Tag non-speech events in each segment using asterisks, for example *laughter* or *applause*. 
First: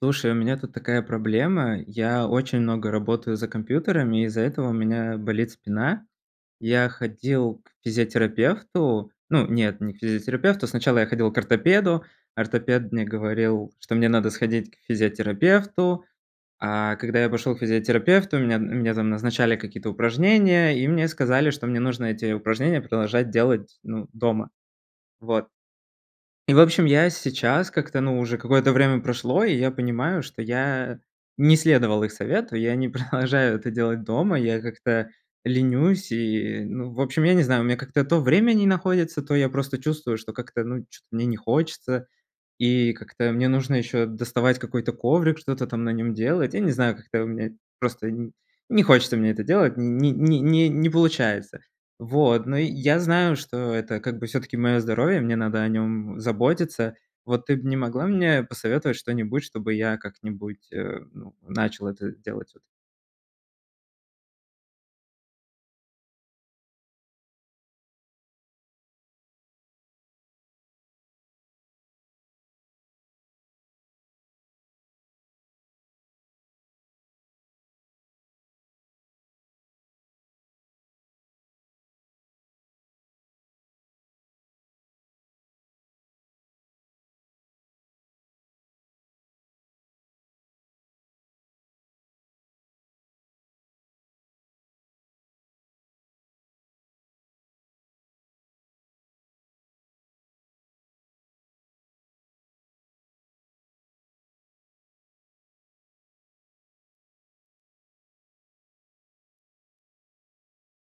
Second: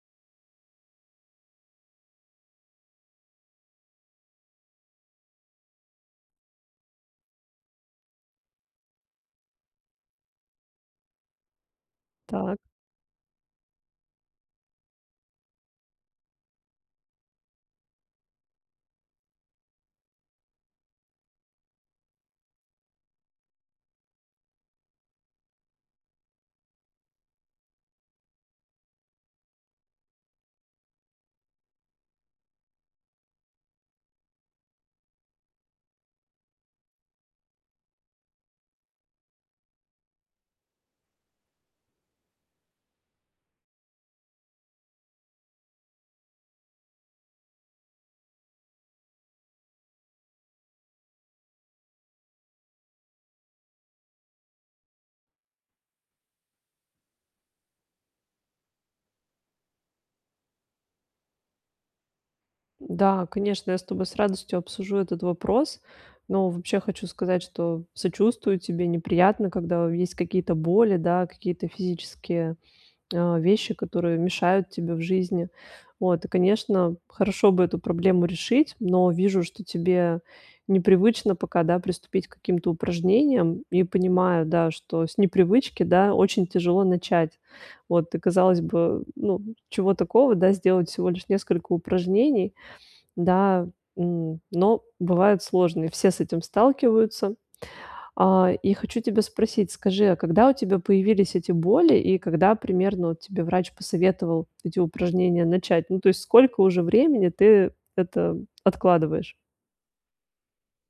Слушай, у меня тут такая проблема. Я очень много работаю за компьютерами, из-за этого у меня болит спина. Я ходил к физиотерапевту. Ну, нет, не к физиотерапевту, сначала я ходил к ортопеду. Так. Ортопед мне говорил, что мне надо сходить к физиотерапевту, а когда я пошел к физиотерапевту, мне мне там назначали какие-то упражнения, и мне сказали, что мне нужно эти упражнения продолжать делать, ну, дома. Вот. И, в общем, я сейчас как-то, ну, уже какое-то время прошло, и я понимаю, что я не следовал их совету, я не продолжаю это делать дома, я как-то ленюсь и, ну, в общем, я не знаю, у меня как-то то время не находится, то я просто чувствую, что как-то, ну, чё-то мне не хочется, и как-то мне нужно ещё доставать какой-то коврик, что-то там на нём делать. Я не знаю, как-то у меня просто н не хочется мне это делать, не не не не получается. Вот, но я знаю, что это как бы всё-таки моё здоровье, мне надо о нём заботиться. Вот, ты бы не могла мне посоветовать что-нибудь, чтобы я как-нибудь, э, ну, начал это делать вот. Да, конечно, я с тобой с радостью обсужу этот вопрос. Но, вообще, хочу сказать, что сочувствую тебе: неприятно, когда есть какие-то боли, да, какие-то физические, э, вещи, которые мешают тебе в жизни, вот. Конечно, хорошо бы эту проблему решить, но вижу, что тебе непривычно пока, да, приступить к каким-то упражнениям, и понимаю, да, что с непривычки, да, очень тяжело начать. Вот, казалось бы, ну, чего такого, да, сделать всего лишь несколько упражнений, да, м, но бывают сложны. Все с этим сталкиваются. А, и хочу тебя спросить, скажи, а когда у тебя появились эти боли и когда примерно вот тебе врач посоветовал эти упражнения начать? Ну, то есть, сколько уже времени ты это откладываешь?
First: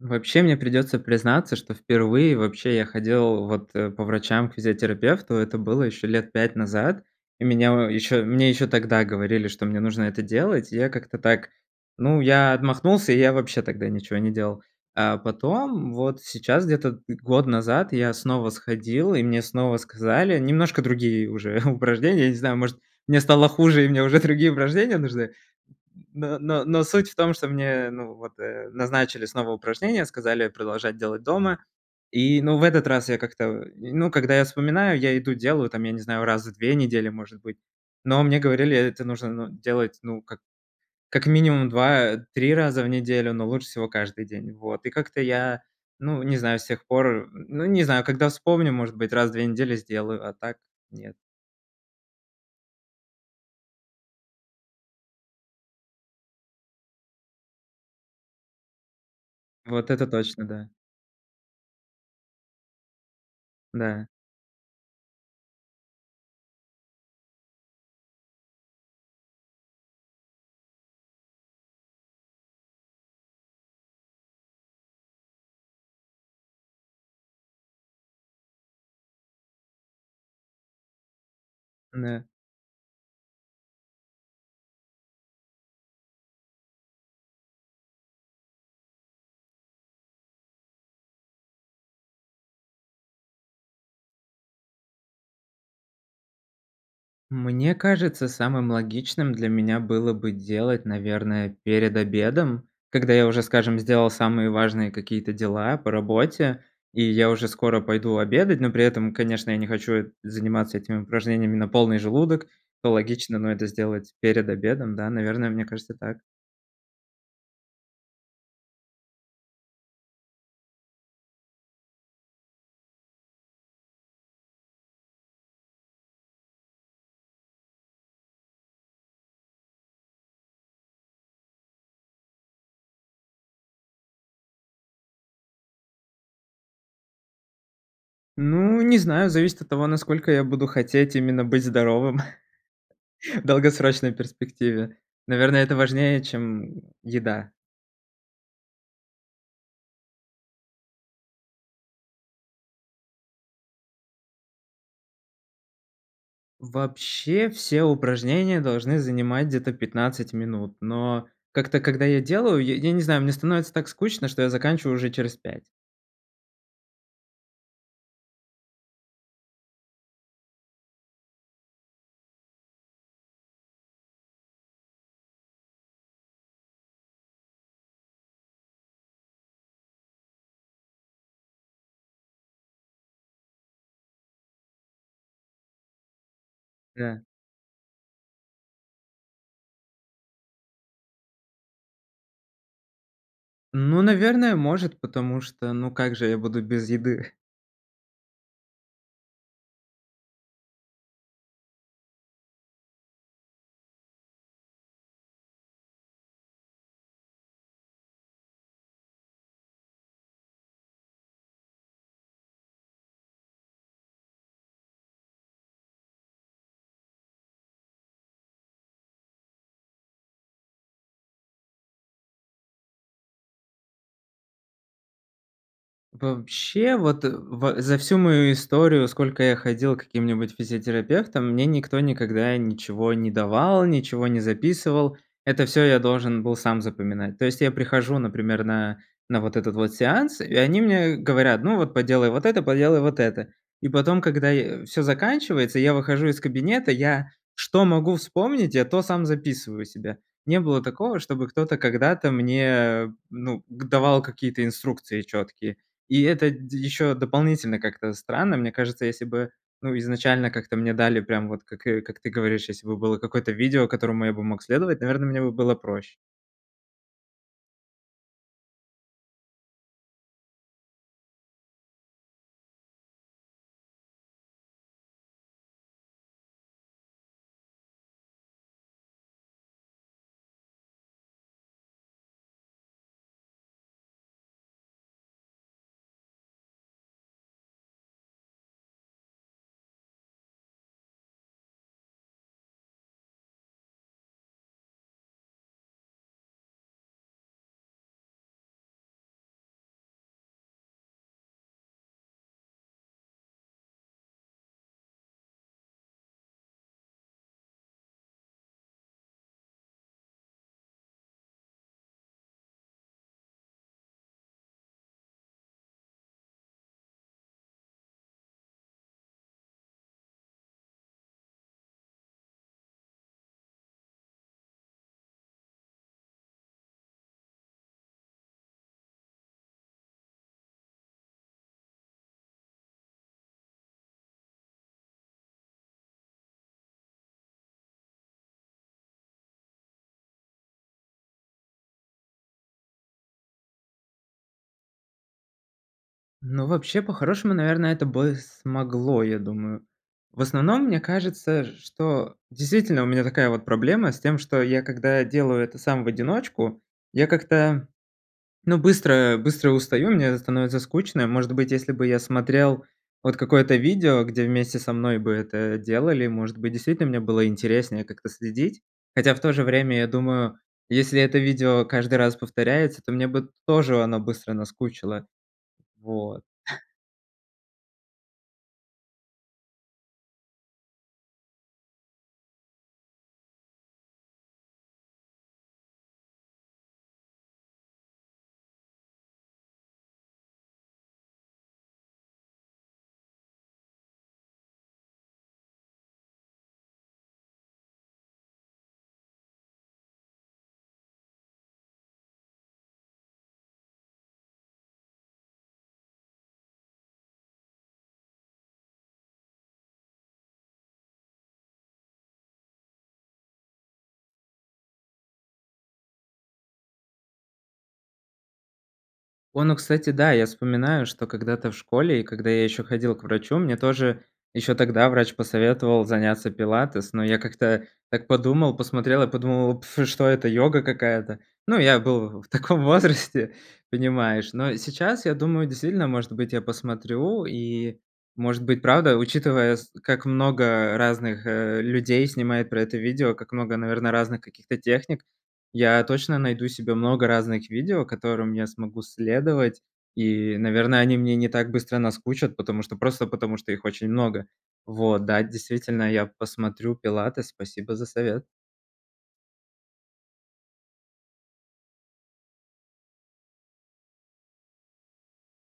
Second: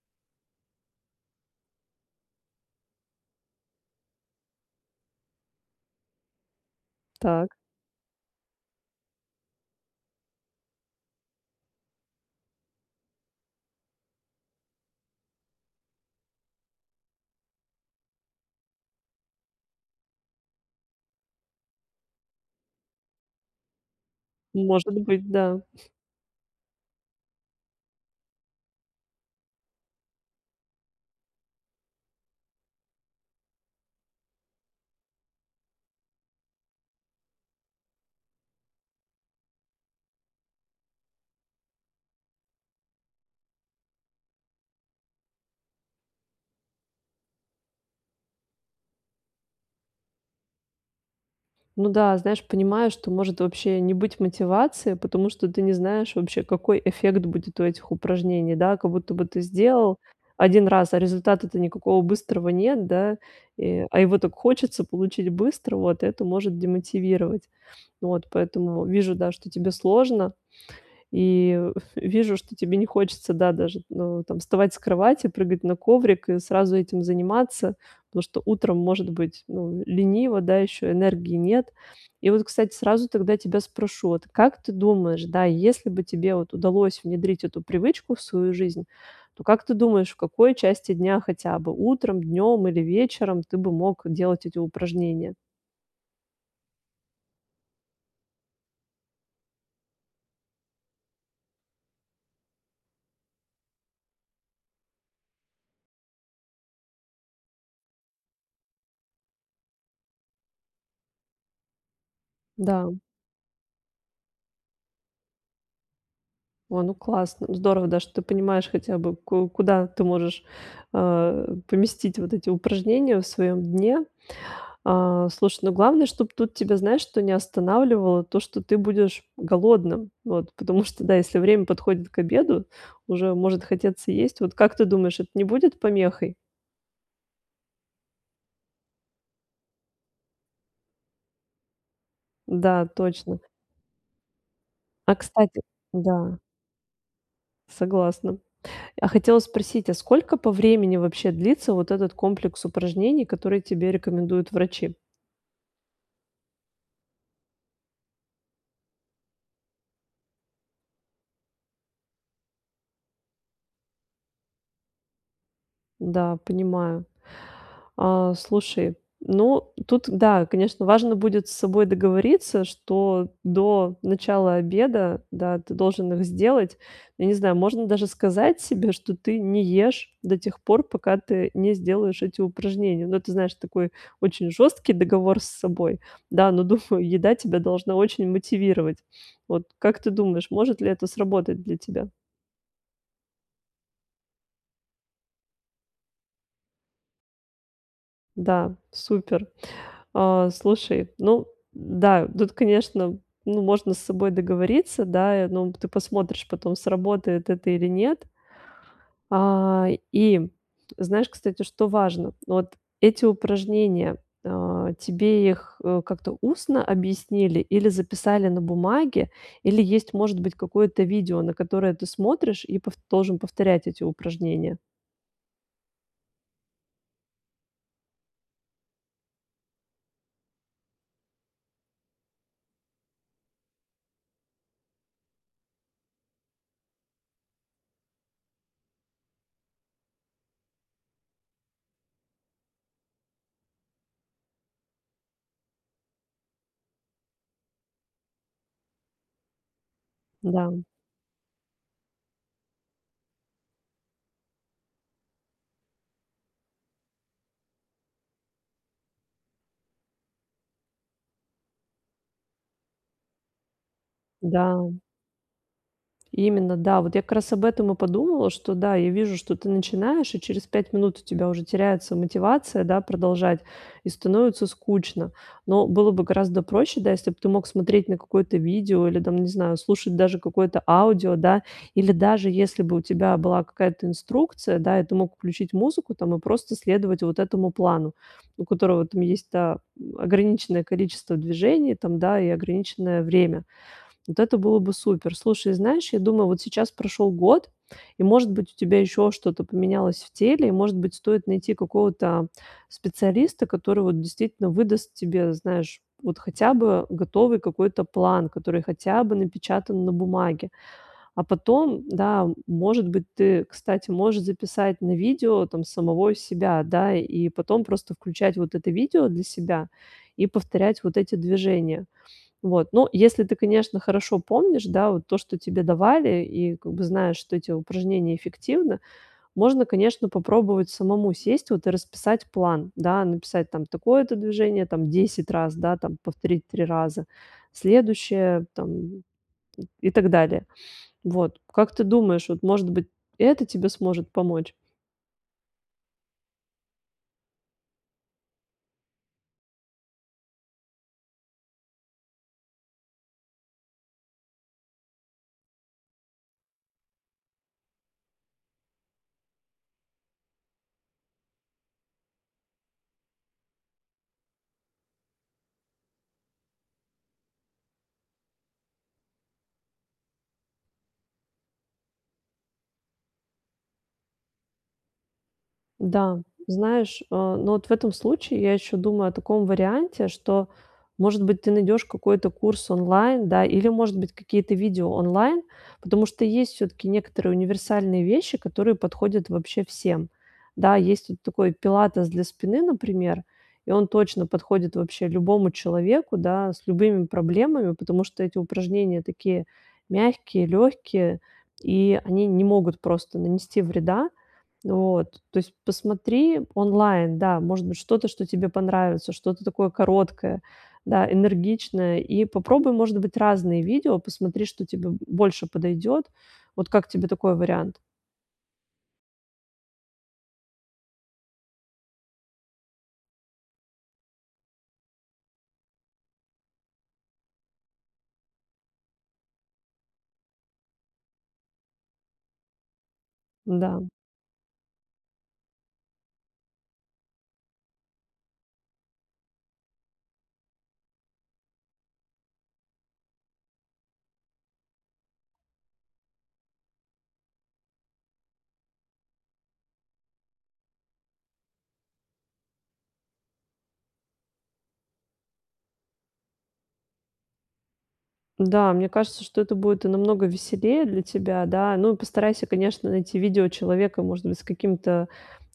Вообще мне придется признаться, что впервые вообще я ходил вот, э, по врачам к физиотерапевту. Это было еще лет 5 назад. И Так. меня еще, мне еще тогда говорили, что мне нужно это делать. И я как-то так, ну, я отмахнулся, и я вообще тогда ничего не делал. А потом, вот, сейчас, где-то год назад, я снова сходил, и мне снова сказали немножко другие уже *chuckles* упражнения. Я не знаю, может, мне стало хуже, и мне уже другие Может упражнения быть, нужны. да. Но но но суть в том, что мне, ну вот назначили снова упражнения, сказали продолжать делать дома. И, ну в этот раз я как-то, ну, когда я вспоминаю, я иду делаю, там, я не знаю, раз в 2 недели, может быть, но мне говорили, это нужно, ну, делать, ну, как как минимум 2-3 раза в неделю, но лучше всего каждый день. Вот, и как-то я, ну, не знаю, с тех пор, ну, не знаю, когда вспомню, может быть, раз в 2 недели сделаю, а так нет. Ну да, знаешь, понимаю, что может вообще не быть мотивации, потому что ты не знаешь вообще, какой эффект будет у этих упражнений. Да, как будто бы ты Вот сделал это точно, 1 да. раз, а результата-то никакого быстрого нет, да, и а Да. его так хочется получить быстро, вот это может демотивировать. Вот, поэтому вижу, да, что тебе сложно, и в вижу, что тебе не хочется, да, даже, э, там вставать с кровати, прыгать на коврик и сразу этим заниматься, потому что утром может быть, ну, лениво, да, еще энергии нет. Да. И вот, кстати, сразу тогда тебя спрошу: "Вот как ты думаешь, да, если бы тебе вот удалось внедрить эту привычку в свою жизнь, то, как ты думаешь, в какой части дня, хотя бы утром, днём или вечером, ты бы мог делать эти упражнения?" Мне кажется, самым логичным для меня было бы делать, наверное, перед обедом, когда я уже, скажем, сделал самые важные какие-то дела по работе, и я уже скоро пойду обедать, но при этом, конечно, я не хочу заниматься этими упражнениями на полный желудок, Да. то логично, но это сделать перед обедом, да, наверное, мне кажется так. О, ну, классно, здорово, да, что ты понимаешь хотя бы, ку куда ты можешь, э, поместить вот эти упражнения в своем дне. А, слушай, ну, главное, чтобы тут тебя, знаешь что, не останавливало то, что ты будешь голодным. Вот. Потому что, да, если время подходит к обеду, уже может хотеться есть. Вот как ты думаешь, это не будет помехой? Ну, не знаю, зависит от того, насколько я буду хотеть именно быть здоровым. Да, точно. *chuckles* В долгосрочной перспективе. А, Наверное, кстати, это важнее, да. чем еда. Согласна. А хотела спросить, а сколько по времени вообще длится вот этот комплекс упражнений, которые тебе рекомендуют врачи? Вообще все упражнения должны занимать где-то 15 минут, но как-то когда я делаю, я я не знаю, мне становится так скучно, я заканчиваю уже через 5. Да, понимаю. А слушай, ну, тут да, конечно, важно будет с собой договориться, что до начала обеда, да, ты должен их сделать. Я не знаю, можно даже сказать себе, что ты не ешь до тех пор, пока ты не сделаешь эти упражнения. Ну, ты знаешь, такой очень жёсткий договор с собой. Да, но, думаю, Да. еда тебя должна очень мотивировать. Вот как ты думаешь, может ли это сработать для тебя? Ну, наверное, может, потому что, ну, как же я буду без еды? Да, супер. А, слушай, ну да, тут, конечно, ну, можно с собой договориться, да и, ну, ты посмотришь потом, сработает это или нет. А, и знаешь, кстати, что важно? Ну, вот эти упражнения, а, тебе их, э, как-то устно объяснили или записали на бумаге, или есть, может быть, какое-то видео, на которое ты смотришь и пов должен повторять эти упражнения? Вообще, вот э ва за всю мою историю, сколько я ходил к каким-нибудь физиотерапевтам, мне никто никогда ничего не давал, ничего не записывал. Это всё я должен был сам запоминать. То есть я прихожу, например, на на вот этот вот сеанс, и они мне говорят: "Ну вот, поделай вот это, поделай вот это". И потом, когда я всё заканчивается, я выхожу из кабинета, я что могу вспомнить, я то сам записываю себе. Не Да. было такого, чтобы кто-то когда-то мне, ну, к давал какие-то инструкции чёткие. И это дь еще дополнительно как-то странно. Мне кажется, если бы, ну, изначально как-то мне дали прям вот как, э, как ты говоришь, если бы было какое-то видео, которому я бы мог Да. следовать, наверно, мне бы было проще. Именно, да. Вот я как раз об этом и подумала, что да, я вижу, что ты начинаешь, и через 5 минут у тебя уже теряется мотивация, да, продолжать, и становится скучно. Но было бы гораздо проще, да, если бы ты мог смотреть на какое-то видео или там, не знаю, слушать даже какое-то аудио, да, или даже если бы у тебя была какая-то инструкция, да, и ты мог включить музыку там и просто следовать вот этому плану, у которого там есть та м, ограниченное количество движений там, да, и ограниченное время. Вот это было бы супер. Слушай, знаешь, я думаю, вот сейчас прошёл год и, может быть, у тебя ещё что-то поменялось в теле, и, может быть, стоит найти какого-то специалиста, который вот действительно выдаст тебе, знаешь, вот хотя бы готовый какой-то план, который хотя бы напечатан на бумаге. А потом, да, может быть, ты, кстати, можешь записать на видео там самого себя, да, и потом просто включать вот это видео для себя и повторять вот эти движения. Вот, ну, если ты, конечно, хорошо помнишь, да, вот то, что тебе давали и как бы знаешь, что эти упражнения эффективны, можно, конечно, попробовать самому сесть вот и расписать план, да, написать там такое-то движение там 10 раз, да, там, повторить 3 раза, следующее там, м, и так далее, вот. Как ты думаешь, вот, может быть, это тебе сможет помочь? Ну, вообще, по-хорошему, наверное, это бы смогло, я думаю. В основном мне кажется, что действительно у меня такая вот проблема с тем, что я, когда делаю это сам в одиночку, я как-то, ну, быстро быстро устаю, мне становится скучно. И, может быть, если бы я смотрел вот какое-то видео, где вместе со мной бы это делали, может быть, действительно мне было интереснее как-то следить. Хотя, в то же время, я думаю, если это видео каждый раз повторяется, то мне бы тоже она быстро наскучило. Да, Вот. *chuckles* знаешь, э, но вот в этом случае я ещё думаю о таком варианте, что, может быть, ты найдёшь какой-то курс онлайн, да, или, может быть, какие-то видео онлайн, потому что есть всё-таки некоторые универсальные вещи, которые подходят вообще всем. Да, есть вот такой пилатес для спины, например, и он точно подходит вообще любому человеку, да, с любыми проблемами, потому что эти упражнения такие мягкие, лёгкие, и они не могут просто нанести вреда. Вот, то есть посмотри онлайн, да, может быть, что-то, что тебе понравится, что-то такое короткое, да, энергичное, и попробуй, может быть, разные видео, посмотри, что тебе больше подойдёт. Вот как тебе такой вариант? Вон, о, кстати, да, я вспоминаю, что когда-то в школе, и когда я ещё ходил к врачу, мне тоже ещё тогда врач посоветовал заняться пилатес, но я как-то так подумал, посмотрел, я подумал: "Пф, что это, йога какая-то?" Ну, я был в таком возрасте, Да. понимаешь. Но сейчас я думаю, действительно, может быть, я посмотрю, и, может быть, правда, учитывая, с как много разных, э, людей снимают про это видео, как много, наверное, разных каких-то техник. Я точно найду себе много разных видео, которым я смогу следовать, и, наверно, они мне не так быстро наскучат, потому что просто потому что их очень много. Вот, да, действительно, я посмотрю пилатес, спасибо за совет. Да, мне кажется, что это будет намного веселее для тебя. Да, ну, постарайся, конечно, найти видео человека, может быть, с каким-то,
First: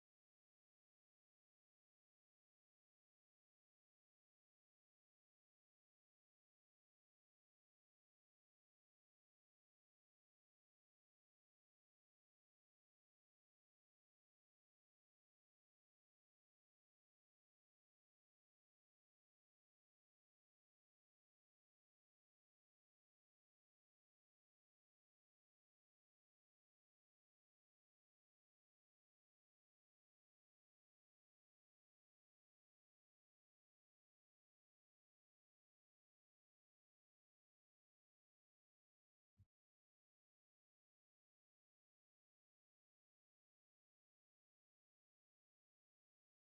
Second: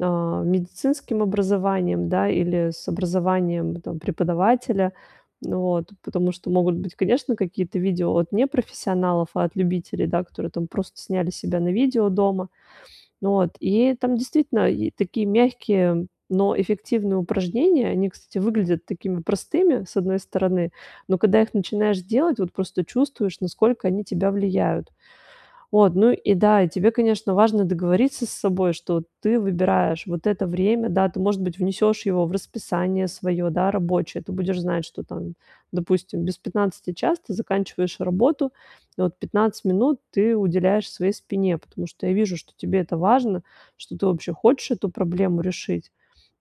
э, медицинским образованием, да, или с образованием, там, преподавателя. Вот, потому что могут быть, конечно, какие-то видео от непрофессионалов, а от любителей, да, которые просто сняли себя на видео дома. Вот, и там действительно е такие мягкие, но эффективные упражнения. Они, кстати, выглядят такими простыми, с одной стороны. Но когда их начинаешь делать, вот просто чувствуешь, насколько они тебя влияют. Вот, ну и да, тебе, конечно, важно договориться с собой, что ты выбираешь вот это время, да, ты, может быть, внесёшь его в расписание своё, да, рабочее. Ты будешь знать, что там, допустим, без 15 час ты заканчиваешь работу, и вот 15 минут ты уделяешь своей спине, потому что я вижу, что тебе это важно, что ты вообще хочешь эту проблему решить.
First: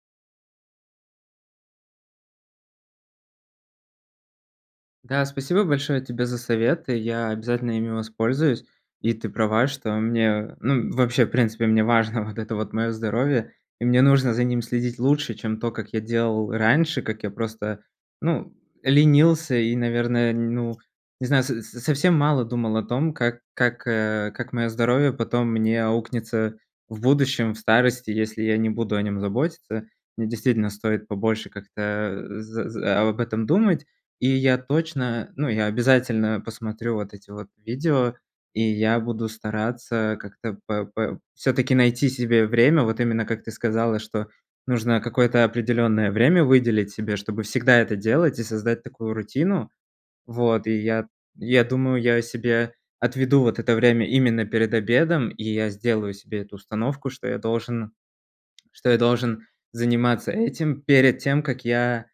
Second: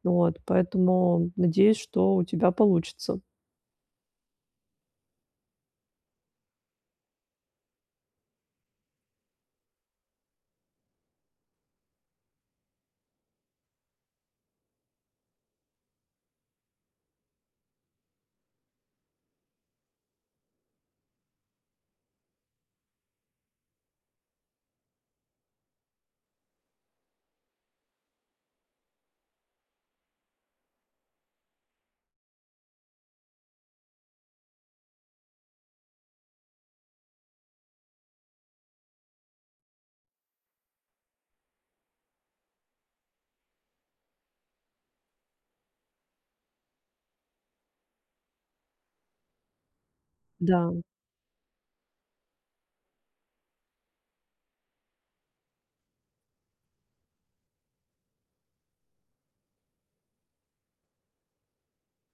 Вот, поэтому надеюсь, что у тебя получится. Да, спасибо большое тебе за советы, я обязательно ими воспользуюсь. И ты права, что мне ну, вообще, в принципе, мне важно вот это вот мое здоровье. И мне нужно за ним следить лучше, чем то, как я делал раньше, как я просто ну ленился и, наверное, ну, не знаю, со совсем мало думал о том, как как как моё здоровье потом мне аукнется в будущем, в старости, если я не буду о нём заботиться. Мне действительно стоит побольше как-то, э, за за об этом думать, и я точно, ну, я обязательно посмотрю вот эти вот видео, и я буду стараться как-то п п п всё-таки найти себе время, вот именно как ты сказала, что нужно какое-то определённое время выделить себе, чтобы всегда это делать и создать такую рутину. Вот, Да. и я я думаю, я себе отведу вот это время именно перед обедом, и я сделаю себе эту установку, что я должен, что я должен заниматься этим перед тем, как я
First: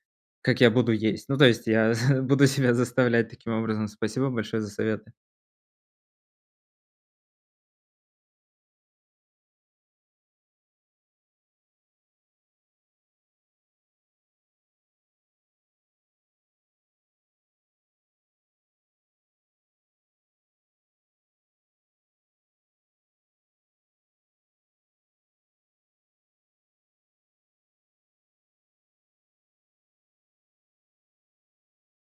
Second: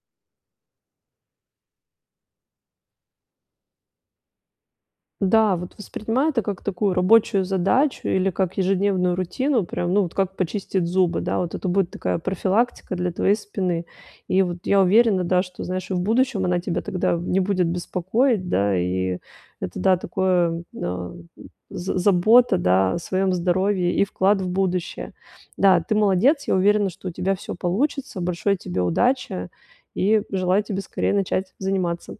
как я буду есть. Ну то есть я буду себя заставлять таким образом. Спасибо большое за советы. Да, вот воспринимай это как такую рабочую задачу или как ежедневную рутину, прям, ну, вот как почистить зубы, да. Вот это будет такая профилактика для твоей спины. И вот я уверена, да, что, знаешь, и в будущем она тебя тогда не будет беспокоить, да, и это, да, такое, м, э, з забота, да, о своем здоровье и вклад в будущее. Да, ты молодец. Я уверена, что у тебя всё получится. Большой тебе удачи и желаю тебе скорее начать заниматься.